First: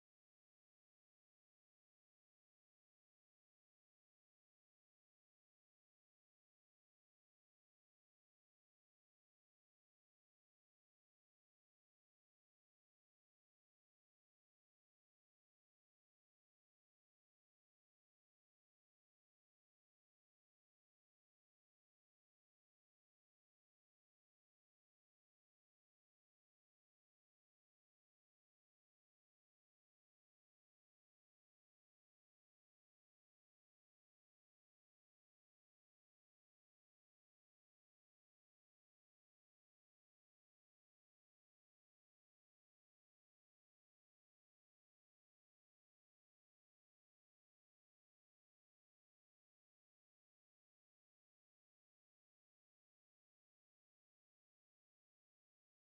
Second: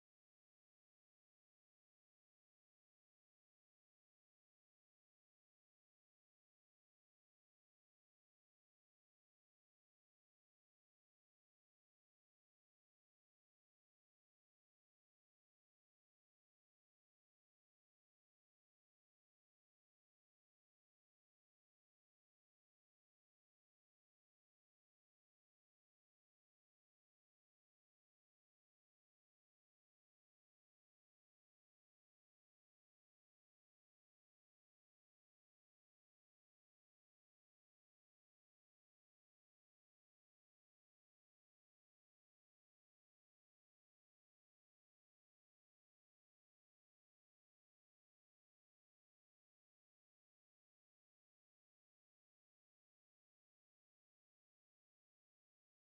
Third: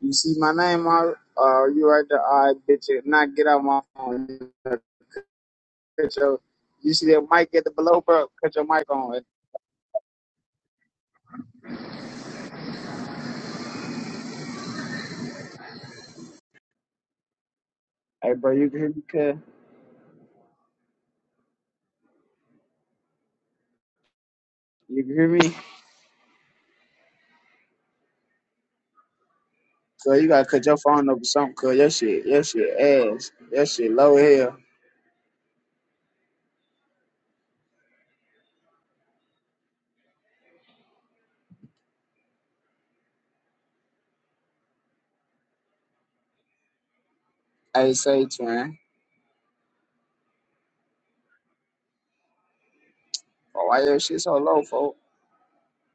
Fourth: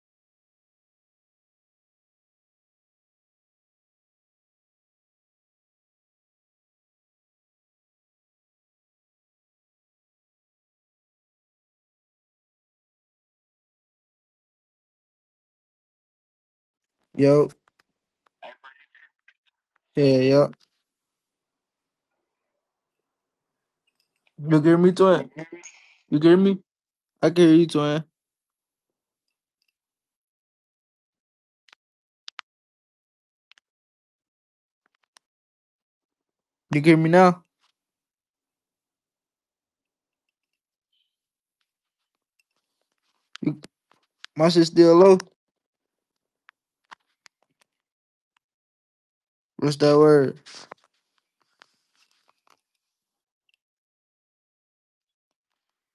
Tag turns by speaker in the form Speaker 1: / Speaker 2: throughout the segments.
Speaker 1: You see my name out? Uh, you right there? All right, bitch. Not get out my phone. Cut your, you see that mic at the below, bro? Cut your mic on.
Speaker 2: Yo,
Speaker 1: Hey, bro, you can hear me, cuz?
Speaker 2: yeah, yo. You hear me,
Speaker 1: You can hear
Speaker 2: twin?
Speaker 1: me?
Speaker 2: You hear me? I can hear you, twin.
Speaker 1: Cuz you gotta cut your phone up or something, cuz your shit, your shit ass. Your shit low here.
Speaker 2: You hear me now? My shit still low.
Speaker 1: Hey, say, twin.
Speaker 2: What's that word?
Speaker 1: Oh, why your shit so low, folk?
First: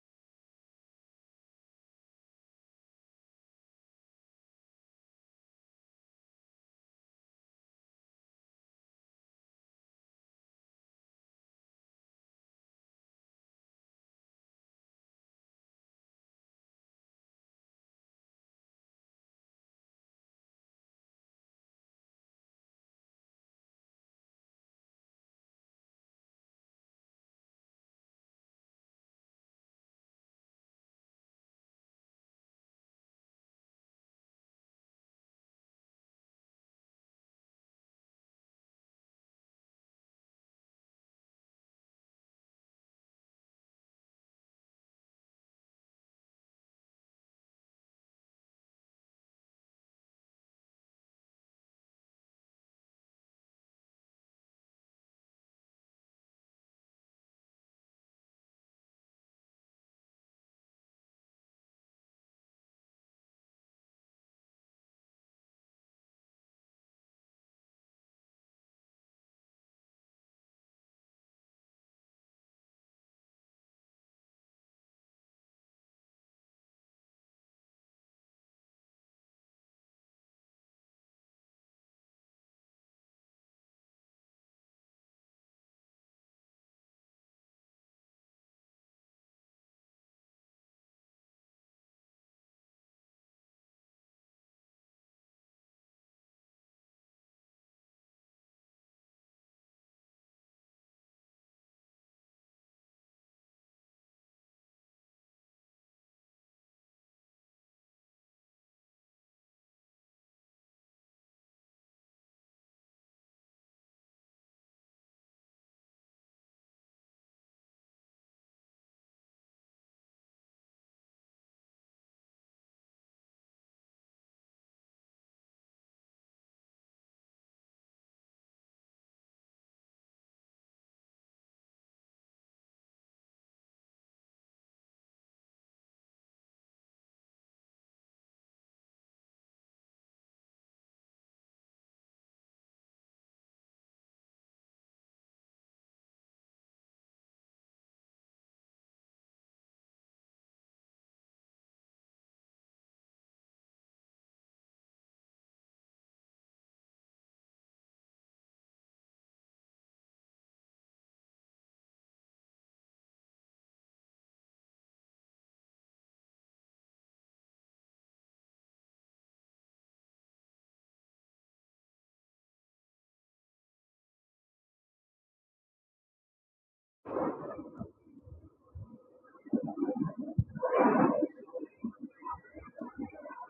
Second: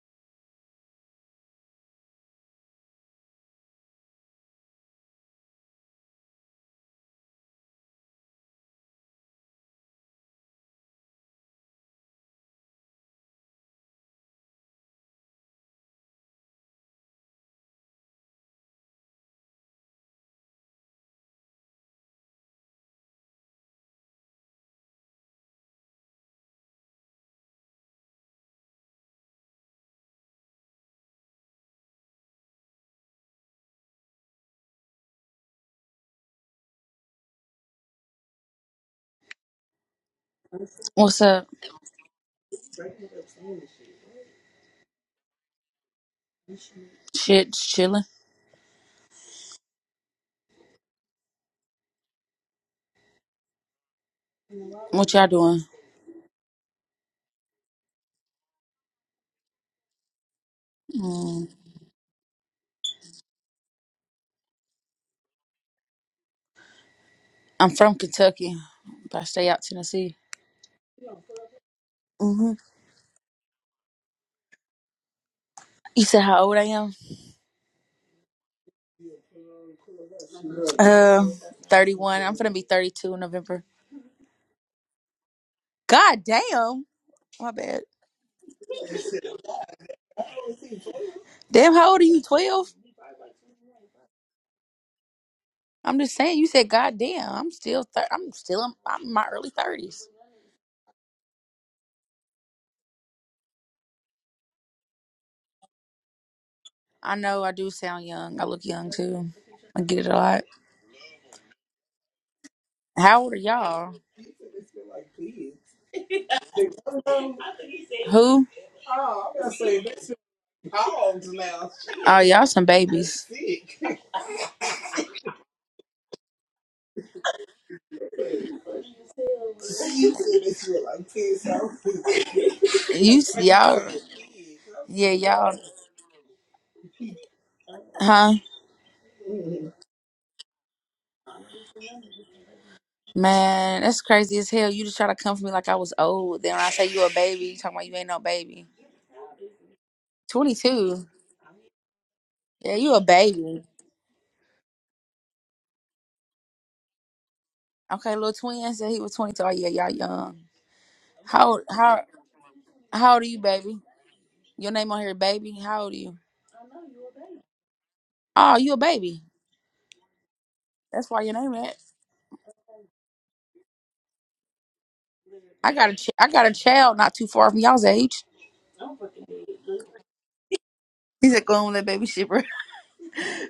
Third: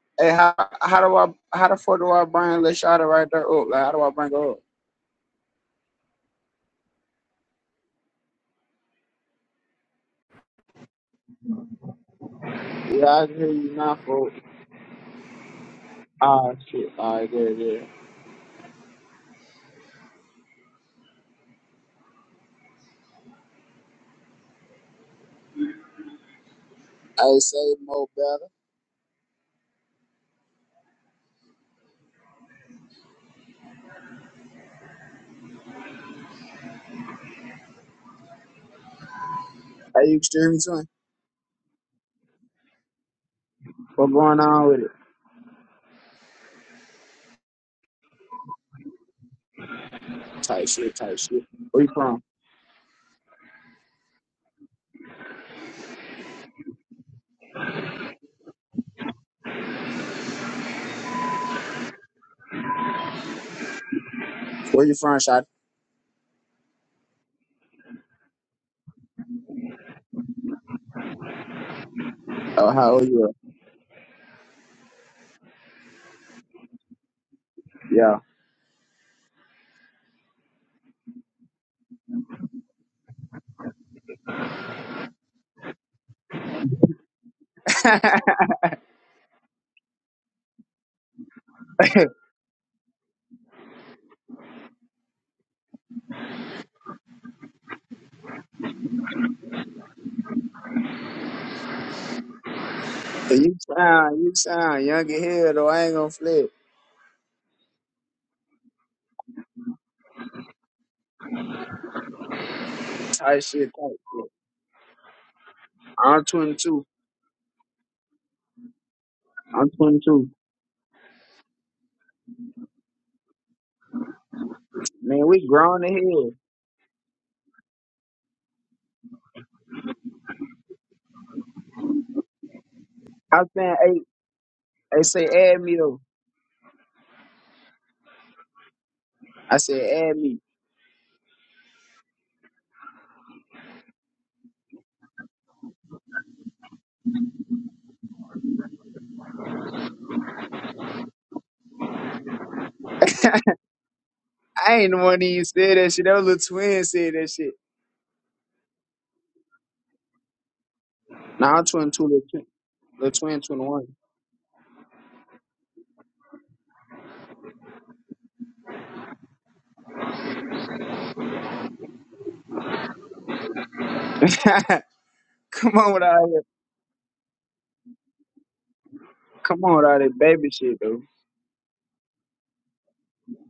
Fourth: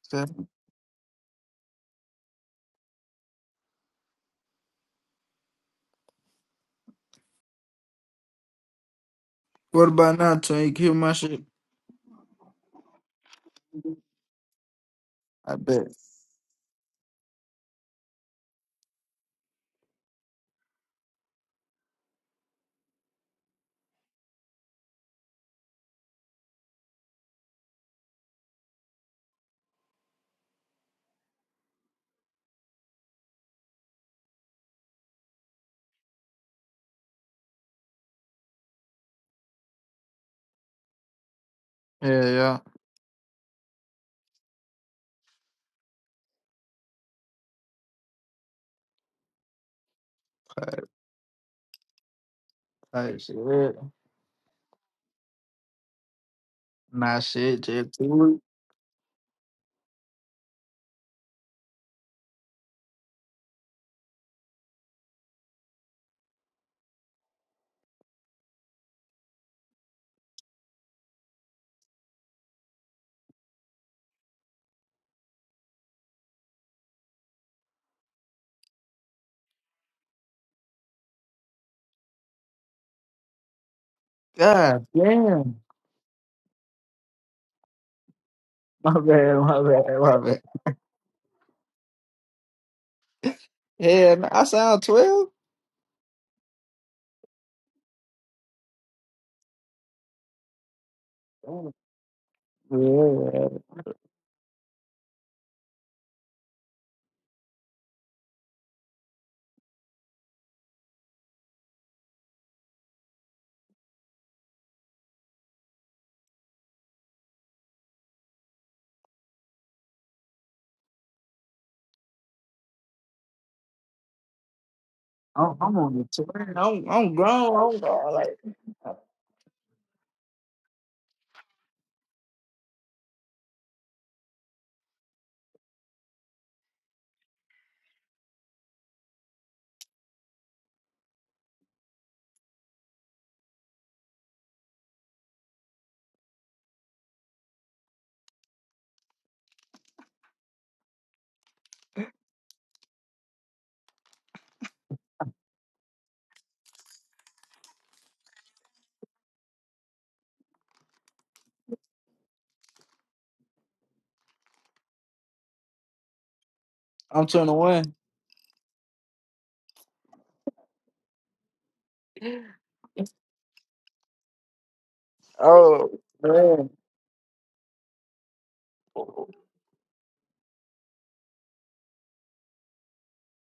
Speaker 2: Say,
Speaker 1: Hey, how, how do I, how the fuck do I bring this Lashada right there up? Like, how do I bring her up?
Speaker 2: What about now, twin? You can hear my shit?
Speaker 1: Yeah, I can hear you now, folk.
Speaker 2: I bet.
Speaker 1: Ah, shit. All right, good, good. Hey, say more better. Hey, you can hear me, twin?
Speaker 3: What's up?
Speaker 2: Yeah, yeah.
Speaker 1: What going on with it?
Speaker 3: Shit, just chilling.
Speaker 1: Tight
Speaker 2: Alright,
Speaker 1: shit, tight shit. Where you from?
Speaker 2: alright, shit.
Speaker 3: What y'all doing?
Speaker 2: Nah, shit, just cool.
Speaker 3: Mm,
Speaker 1: Where you from, shot?
Speaker 3: I'm from Kentucky, but I stay out Tennessee. hmm
Speaker 1: Oh, how old you? Are?
Speaker 3: You said how old I am?
Speaker 1: Yeah.
Speaker 3: Uh, 31. I'm gonna be 32 in November.
Speaker 2: God damn.
Speaker 3: God damn. My bad.
Speaker 2: My bad, my bad, my bad.
Speaker 3: Damn, how old are you? 12?
Speaker 2: Yeah, man, I sound 12?
Speaker 3: I'm just saying. You said God damn. I'm still. Thir- I'm still. In- I'm in my early 30s.
Speaker 2: Yeah.
Speaker 1: you sound, you sound young as hell though. I ain't gonna flip.
Speaker 3: I know I do sound young. I look young too. I get it a lot. How old are
Speaker 1: Tight shit, tight
Speaker 3: y'all?
Speaker 1: shit. I'm 22.
Speaker 3: Who?
Speaker 1: I'm 22.
Speaker 3: Oh, y'all some babies.
Speaker 1: Man, we
Speaker 2: I'm, I'm
Speaker 1: grown as
Speaker 2: on the
Speaker 1: hell.
Speaker 2: 12. I'm, I'm grown. I'm, grown, like,
Speaker 3: You s-
Speaker 1: I'm saying,
Speaker 3: y'all,
Speaker 1: hey, they
Speaker 3: yeah,
Speaker 1: say
Speaker 3: y'all,
Speaker 1: add me though.
Speaker 3: huh?
Speaker 1: I said add me.
Speaker 3: Man, that's crazy as hell. You just try to come for me like I was old. Then when I say you a baby, you talking about you ain't no baby. Twenty two. Yeah, you a
Speaker 1: I
Speaker 3: baby.
Speaker 1: ain't the one that even said that shit. That was little twin said that shit.
Speaker 3: Okay, little twin said he was twenty two. Oh yeah, y'all young. How
Speaker 1: Nah,
Speaker 3: old-
Speaker 1: I'm
Speaker 3: how
Speaker 1: 22, little twin, little
Speaker 3: how old are you,
Speaker 1: twin
Speaker 3: baby?
Speaker 1: 21.
Speaker 3: Your name on here, baby. How old are you?
Speaker 2: I'm 21.
Speaker 3: Oh, you a baby. That's why your name that. I
Speaker 1: Come
Speaker 3: got
Speaker 2: Oh,
Speaker 1: on
Speaker 3: a
Speaker 1: with
Speaker 3: ch- I
Speaker 1: all that.
Speaker 3: got a
Speaker 2: man.
Speaker 3: child not too far from y'all's age.
Speaker 1: Come on with all that baby shit, though.
Speaker 3: He's like, go on with that baby shit,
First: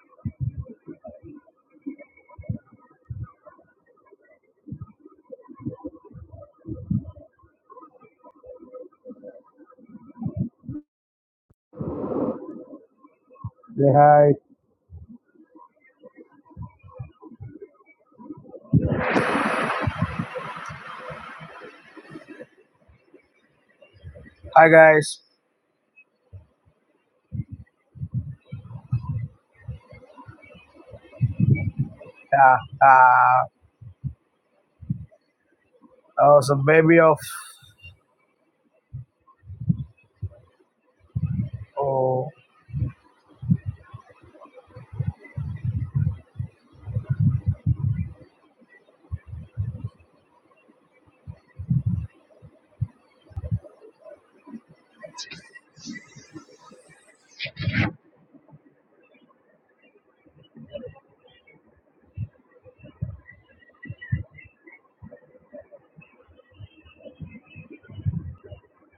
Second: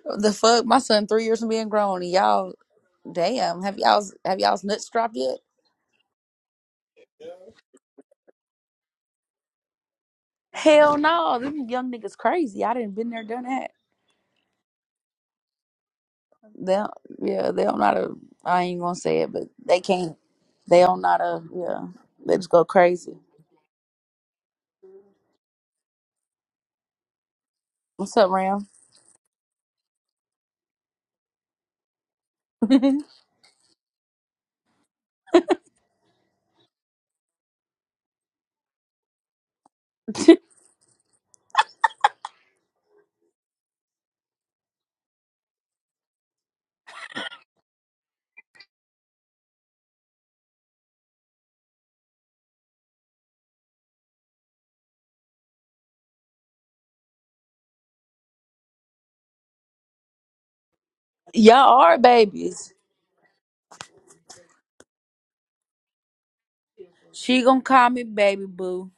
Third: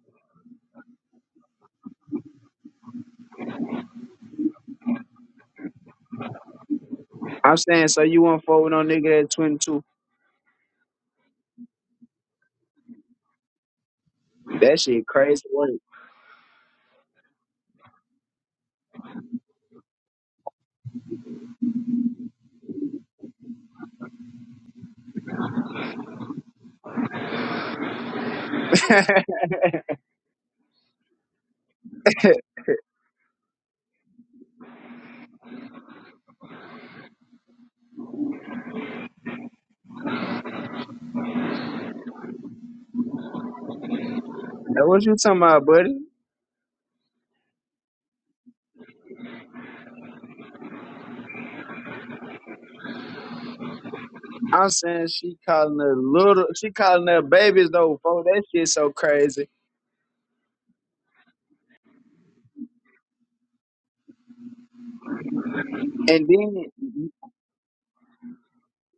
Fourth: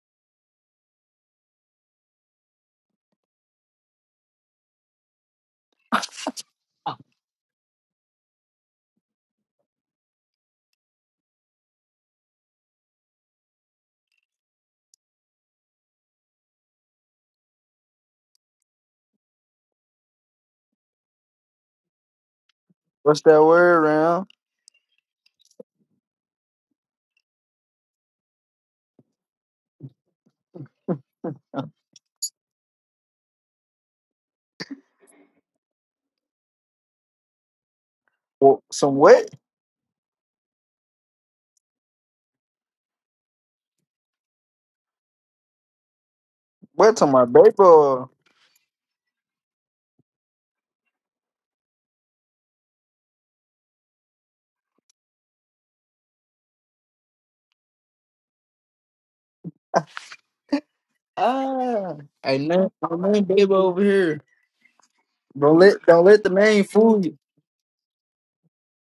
Speaker 3: The fuck, my son three years from being grown, and y'all, damn, have y'all have y'all's nuts dropped yet?
Speaker 1: I'm saying, so you won't fold with no nigga at 22.
Speaker 3: Hell no, them young niggas crazy. I didn't been there, done that.
Speaker 4: Say hi.
Speaker 1: That shit crazy work.
Speaker 3: They, don't, yeah, they don't not a. I ain't gonna say it, but they can't. They don't not a. Yeah, they just go crazy.
Speaker 2: What's that word, Ram?
Speaker 4: Hi guys.
Speaker 3: What's up, Ram?
Speaker 4: Yeah. Uh, I was a baby of
Speaker 2: Well, some what?
Speaker 4: oh
Speaker 1: Now, what you talking about, buddy?
Speaker 2: What to my baby?
Speaker 1: I'm saying she calling her little, she calling her babies though, folks. That shit so crazy.
Speaker 3: y'all
Speaker 2: Ah,
Speaker 3: are
Speaker 2: I know,
Speaker 3: babies.
Speaker 2: I know, baby over here. Don't let, don't let
Speaker 1: And
Speaker 2: the
Speaker 1: then
Speaker 2: name fool you.
Speaker 3: She gonna call me baby boo,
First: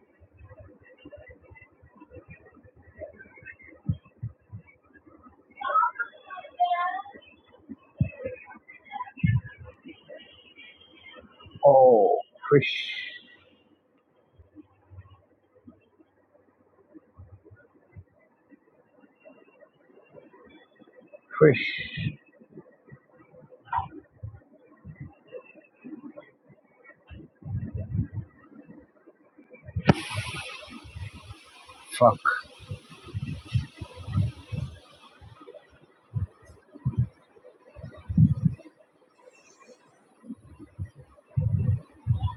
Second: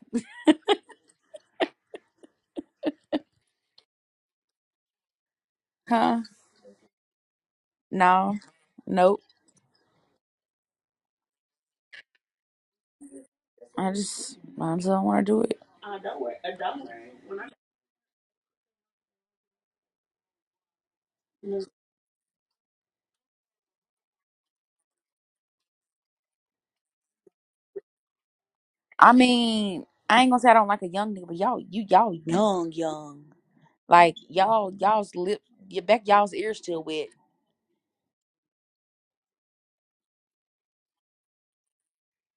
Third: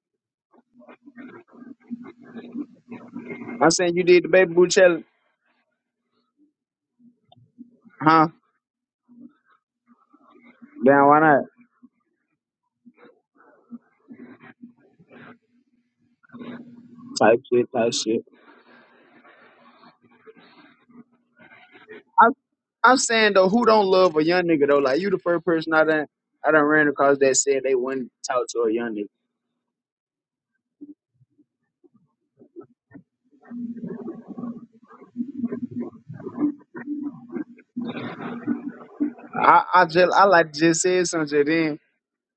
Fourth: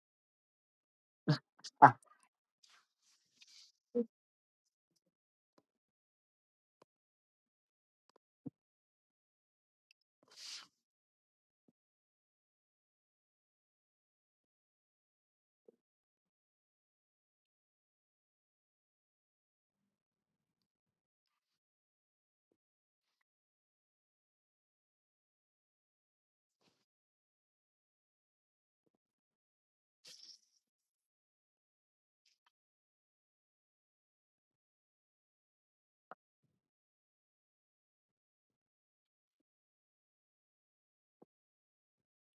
Speaker 2: Ah,
Speaker 1: I'm saying you did the baby boo challenge,
Speaker 3: huh?
Speaker 1: huh?
Speaker 3: No, nope.
Speaker 1: Then why not?
Speaker 4: oh fish
Speaker 3: I just, I just don't want to do it.
Speaker 1: Type shit, type shit.
Speaker 4: fish.
Speaker 1: I'm, I'm saying though, who don't love a young nigga though? Like you, the first person I done, I done ran across that said they wouldn't talk to a young
Speaker 3: I
Speaker 1: nigga.
Speaker 3: mean, I ain't gonna say I don't like a young nigga, but y'all, you y'all
Speaker 4: Fuck.
Speaker 3: young, young. Like y'all, y'all's lip, your back, y'all's ears still wet.
Speaker 1: I, I just, I like to just said something. Then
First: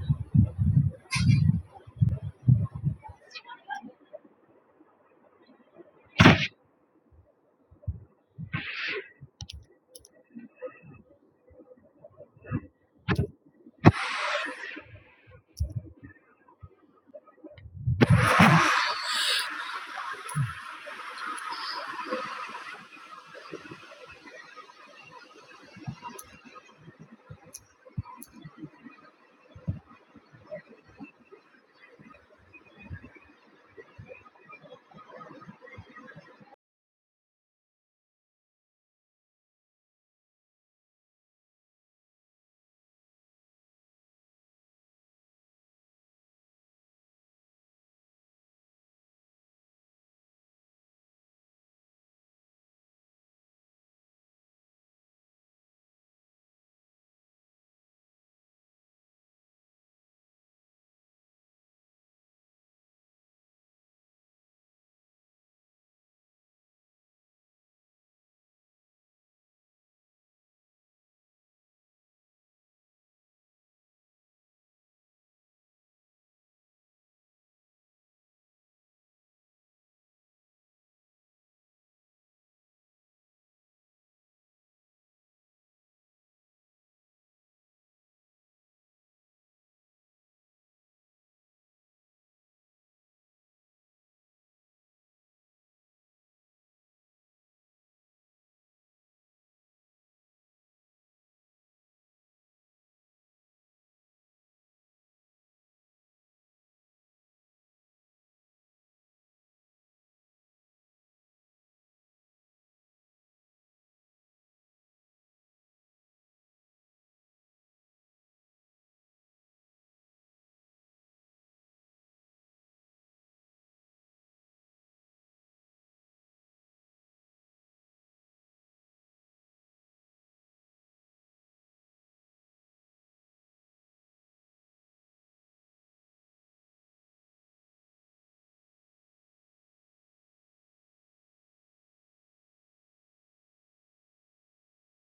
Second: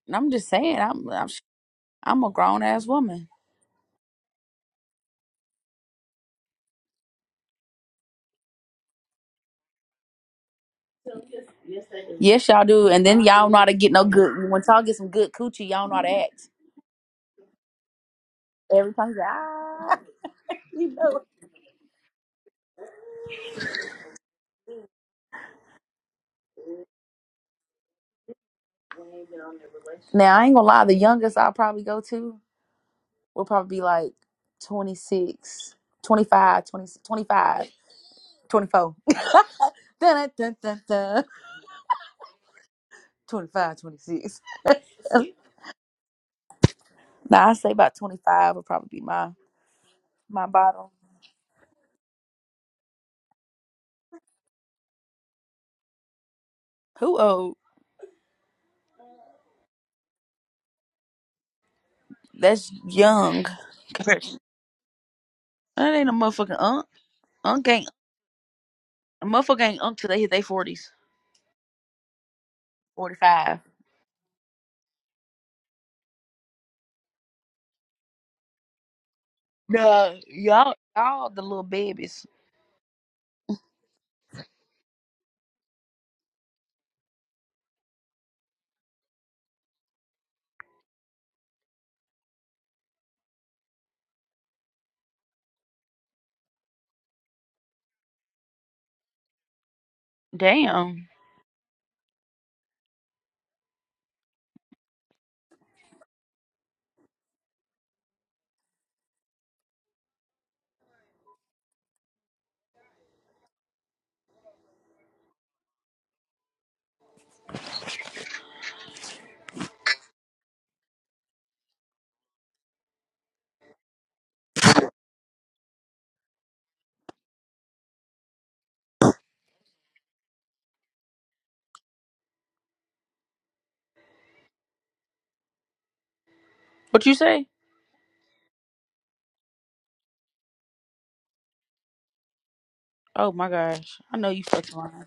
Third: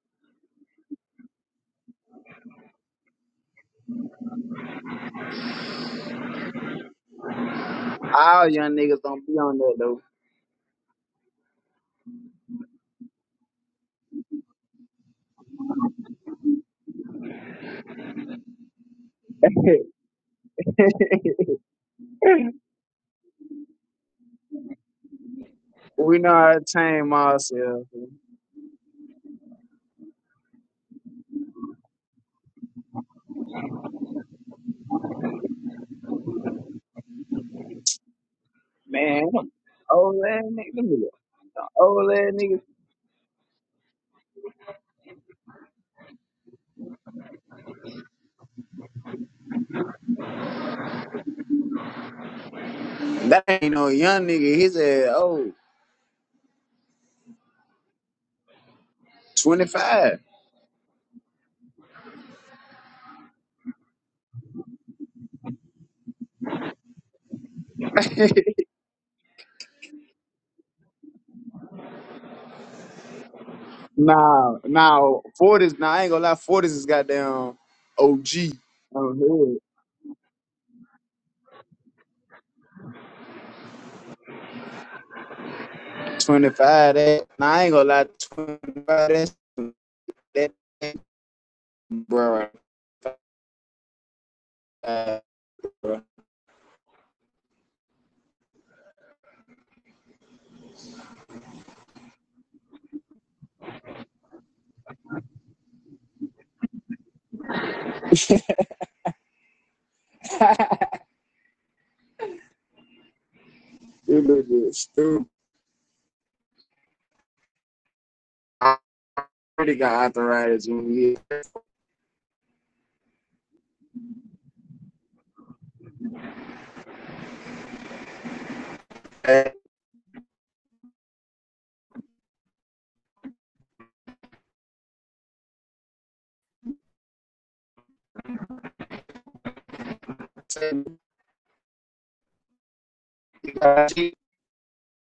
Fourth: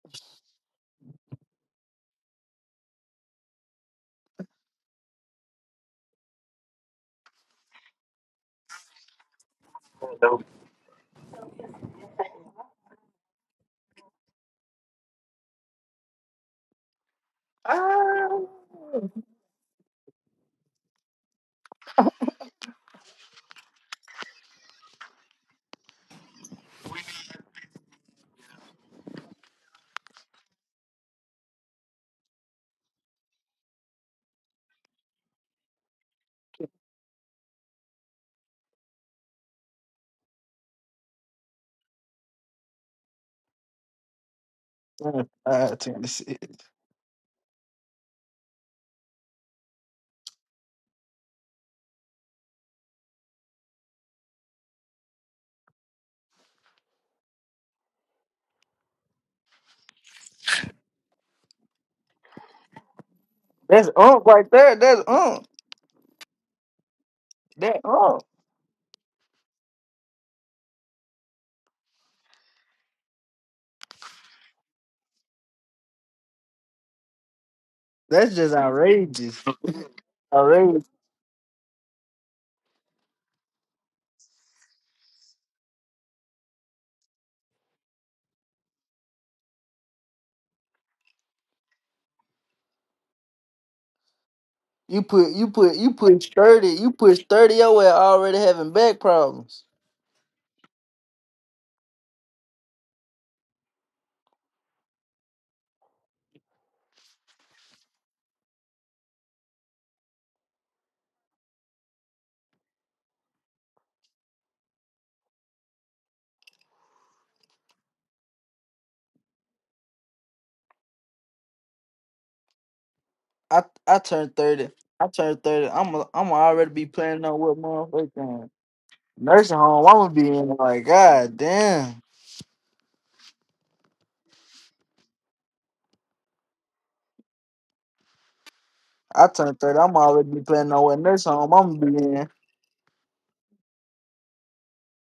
Speaker 3: And I'm just saying, I'm, I'm, I'm a grown ass woman.
Speaker 1: all young niggas don't be on that though.
Speaker 3: Yes, y'all do. And then y'all know how to get no good. Once y'all get some good coochie, y'all know how to act. Every
Speaker 2: ah.
Speaker 3: time you ah, you know.
Speaker 1: we know how to tame ourselves.
Speaker 3: Now I ain't gonna lie, the youngest I'll probably go to will probably be like twenty six, twenty five, twenty twenty 25,
Speaker 1: Man, them
Speaker 3: dun,
Speaker 1: old
Speaker 3: dun,
Speaker 1: ass
Speaker 3: dun,
Speaker 1: nigga,
Speaker 3: dun,
Speaker 1: them nigga-
Speaker 3: dun.
Speaker 1: them old ass nigga.
Speaker 3: twenty-five, twenty-six.
Speaker 2: Ah, Tennessee.
Speaker 3: Now I say about twenty five would probably be my my bottom.
Speaker 1: That ain't no young nigga. He's a old
Speaker 3: Who old?
Speaker 1: 25.
Speaker 3: That's young
Speaker 2: That's
Speaker 3: compared.
Speaker 2: unk
Speaker 3: To,
Speaker 2: right there. That's unk.
Speaker 3: that ain't a motherfucking unk. Unk
Speaker 2: That
Speaker 3: ain't
Speaker 2: unk.
Speaker 3: a motherfucker ain't unk till they hit their forties, forty five.
Speaker 1: nah, nah, 40s. Nah, I ain't gonna lie. 40s is goddamn OG.
Speaker 2: That's just
Speaker 1: Oh,
Speaker 2: outrageous.
Speaker 1: hood.
Speaker 3: No, y'all
Speaker 2: Outrageous.
Speaker 3: y'all the little babies.
Speaker 1: 25. That, nah, I ain't gonna lie. 25. That's that, that bro. right
Speaker 2: You put, you put, you
Speaker 1: bro.
Speaker 2: put thirty. You push thirty. Your ass already having back problems.
Speaker 3: Damn.
Speaker 1: you look good, stupid. I already got arthritis when
Speaker 2: I, I turned thirty. I turned thirty. I'm, a, I'm already be planning on what motherfucker. Nursing
Speaker 1: we
Speaker 2: home, I'm gonna be in like, God damn.
Speaker 3: What you say?
Speaker 2: I turned 30, I'm already be planning on what nursing home I'm gonna be in.
Speaker 3: Oh my gosh,
Speaker 1: IG.
Speaker 3: I know you fucking lying.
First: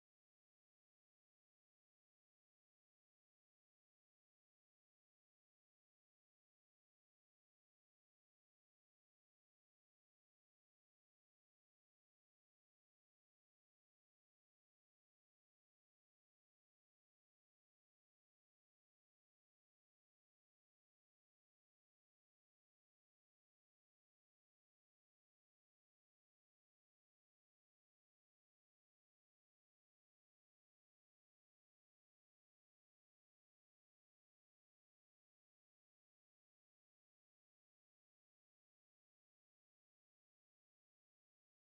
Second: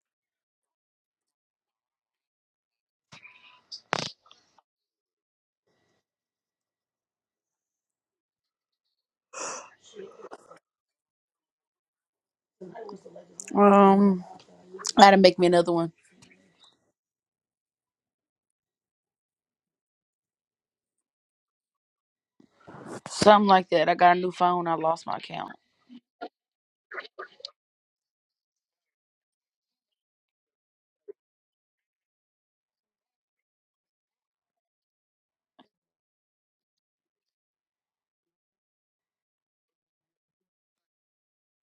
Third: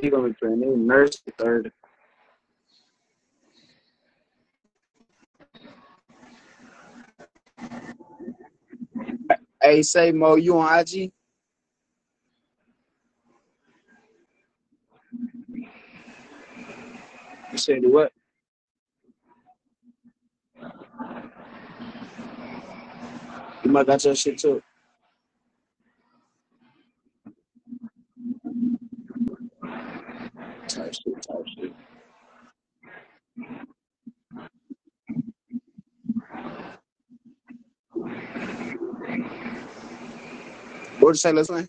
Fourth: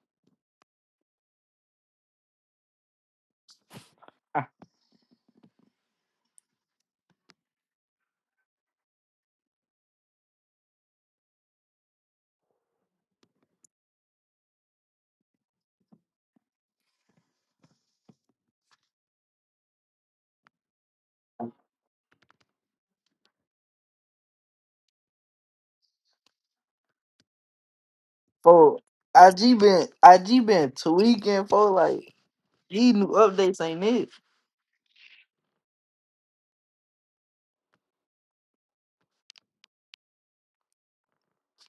Speaker 1: He gonna be putting in nurse third. Hey, say Mo, you on IG?
Speaker 3: Um, I got to make me another one.
Speaker 1: You say do what?
Speaker 3: Something like
Speaker 1: You might
Speaker 3: that. I
Speaker 1: got your
Speaker 3: got a new
Speaker 1: shit too.
Speaker 3: phone. I lost my account.
Speaker 2: For IG been IG been
Speaker 1: Type shit, type
Speaker 2: tweaking for
Speaker 1: shit.
Speaker 2: like these new updates ain't it.
Speaker 1: What you say, let's say?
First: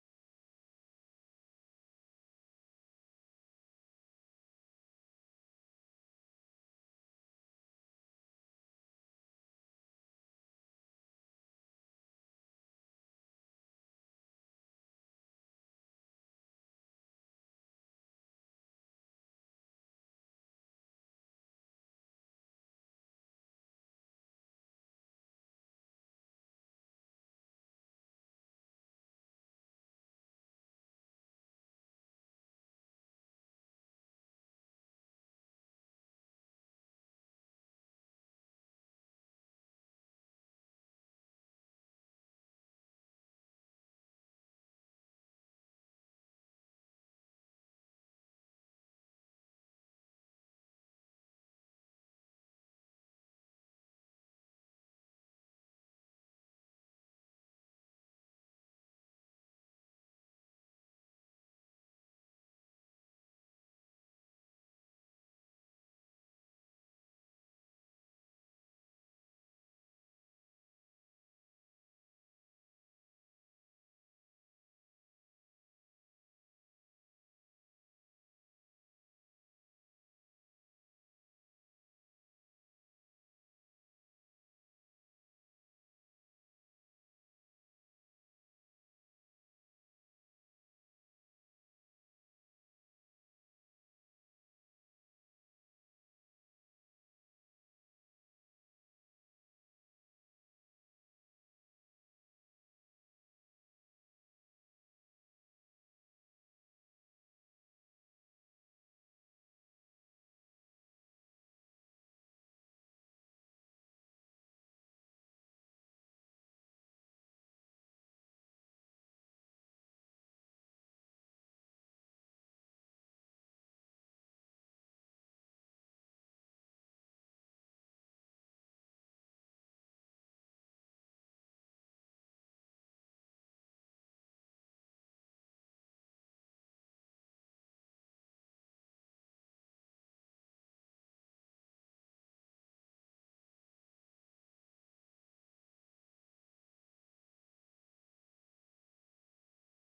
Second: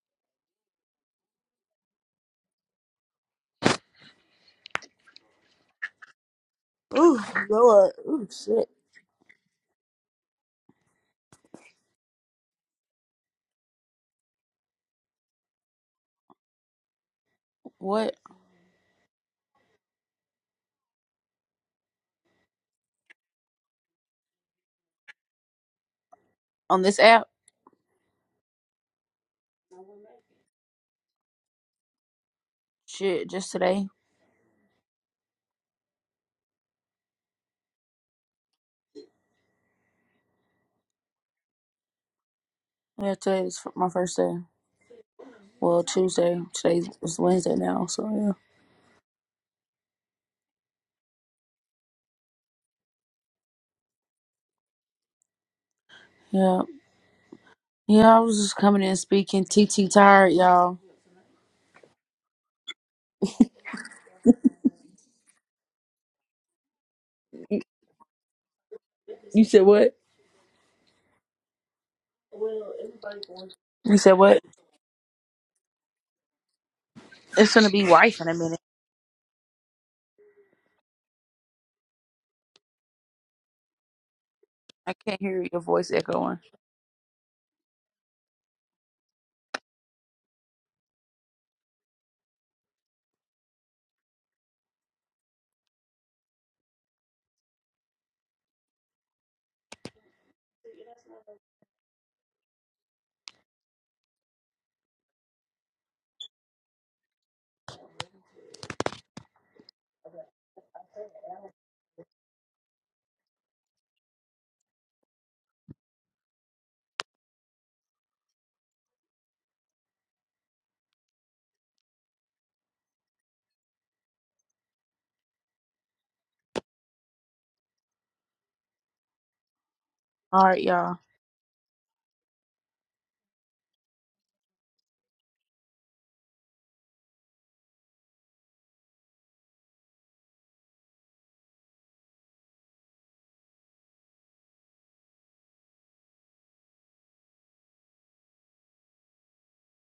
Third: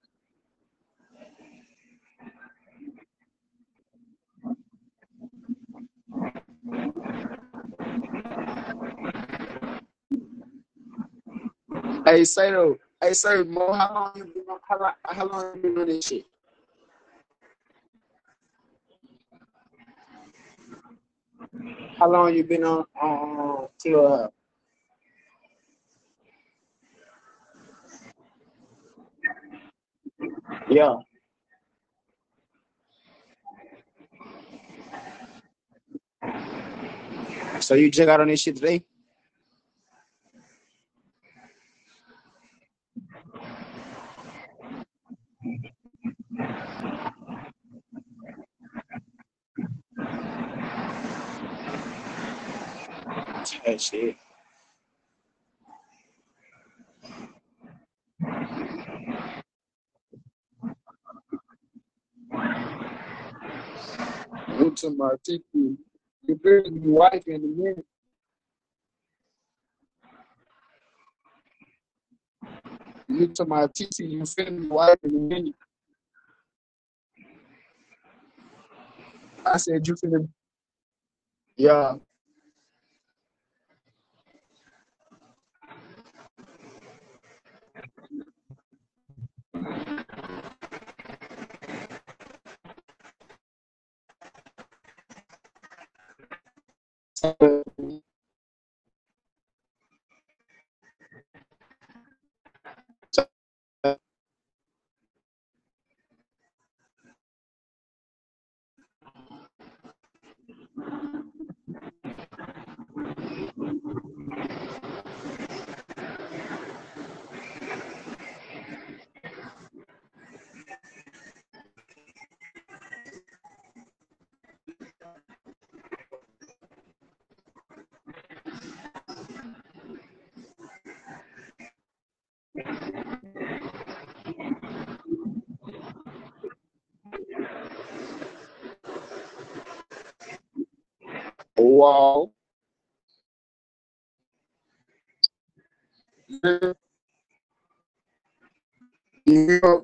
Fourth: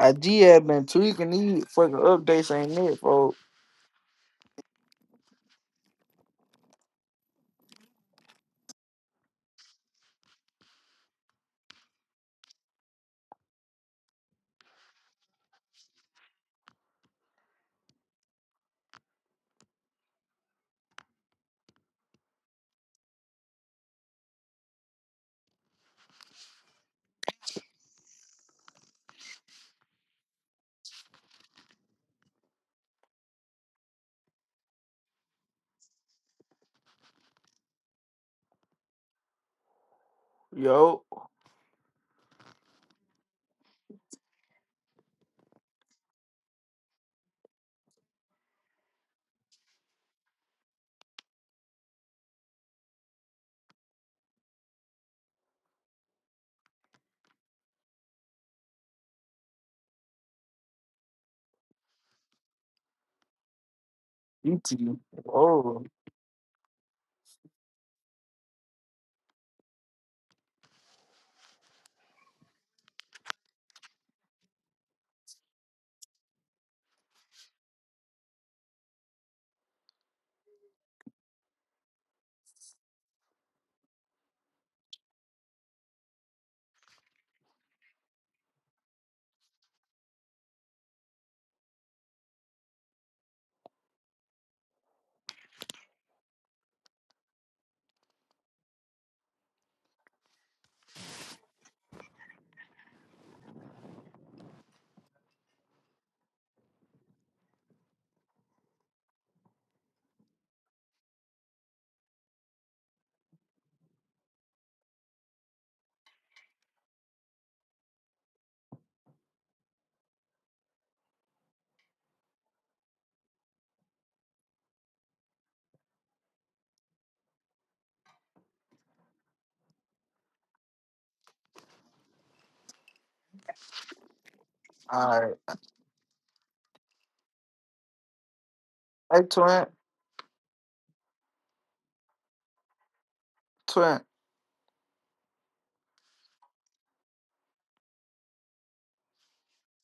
Speaker 2: IG have been tweaking these fucking updates ain't it, bro.
Speaker 3: Ooh, Lord. Ooh, shit.
Speaker 1: Hey, say though. Hey, say Mo, how long you been on? How, how long you been on this shit?
Speaker 3: What
Speaker 1: How long you been on? Um, to, uh,
Speaker 3: on this app?
Speaker 1: yeah.
Speaker 3: Shit, just today.
Speaker 1: So you just got on this shit today?
Speaker 2: Yo,
Speaker 3: Yeah, today is my first day. Well, Tuesday. Today is Wednesday now, so yeah.
Speaker 1: Type shit.
Speaker 3: Yeah. Yeah, I was just coming in speaking. T T tired, y'all.
Speaker 2: you
Speaker 1: You to
Speaker 2: too.
Speaker 1: my TT.
Speaker 2: Oh,
Speaker 1: You finna be wife in the
Speaker 3: You
Speaker 1: minute.
Speaker 3: you said what?
Speaker 1: You to my
Speaker 3: You
Speaker 1: TT.
Speaker 3: said
Speaker 1: You
Speaker 3: what?
Speaker 1: finna be wife in the minute.
Speaker 3: It's gonna be wife in a minute.
Speaker 1: I said you finna. Yeah.
Speaker 3: I can't hear your voice echoing. All right, y'all.
Speaker 2: all right. Hey, twin,
Speaker 1: Wow.
Speaker 2: twin.
Speaker 1: New York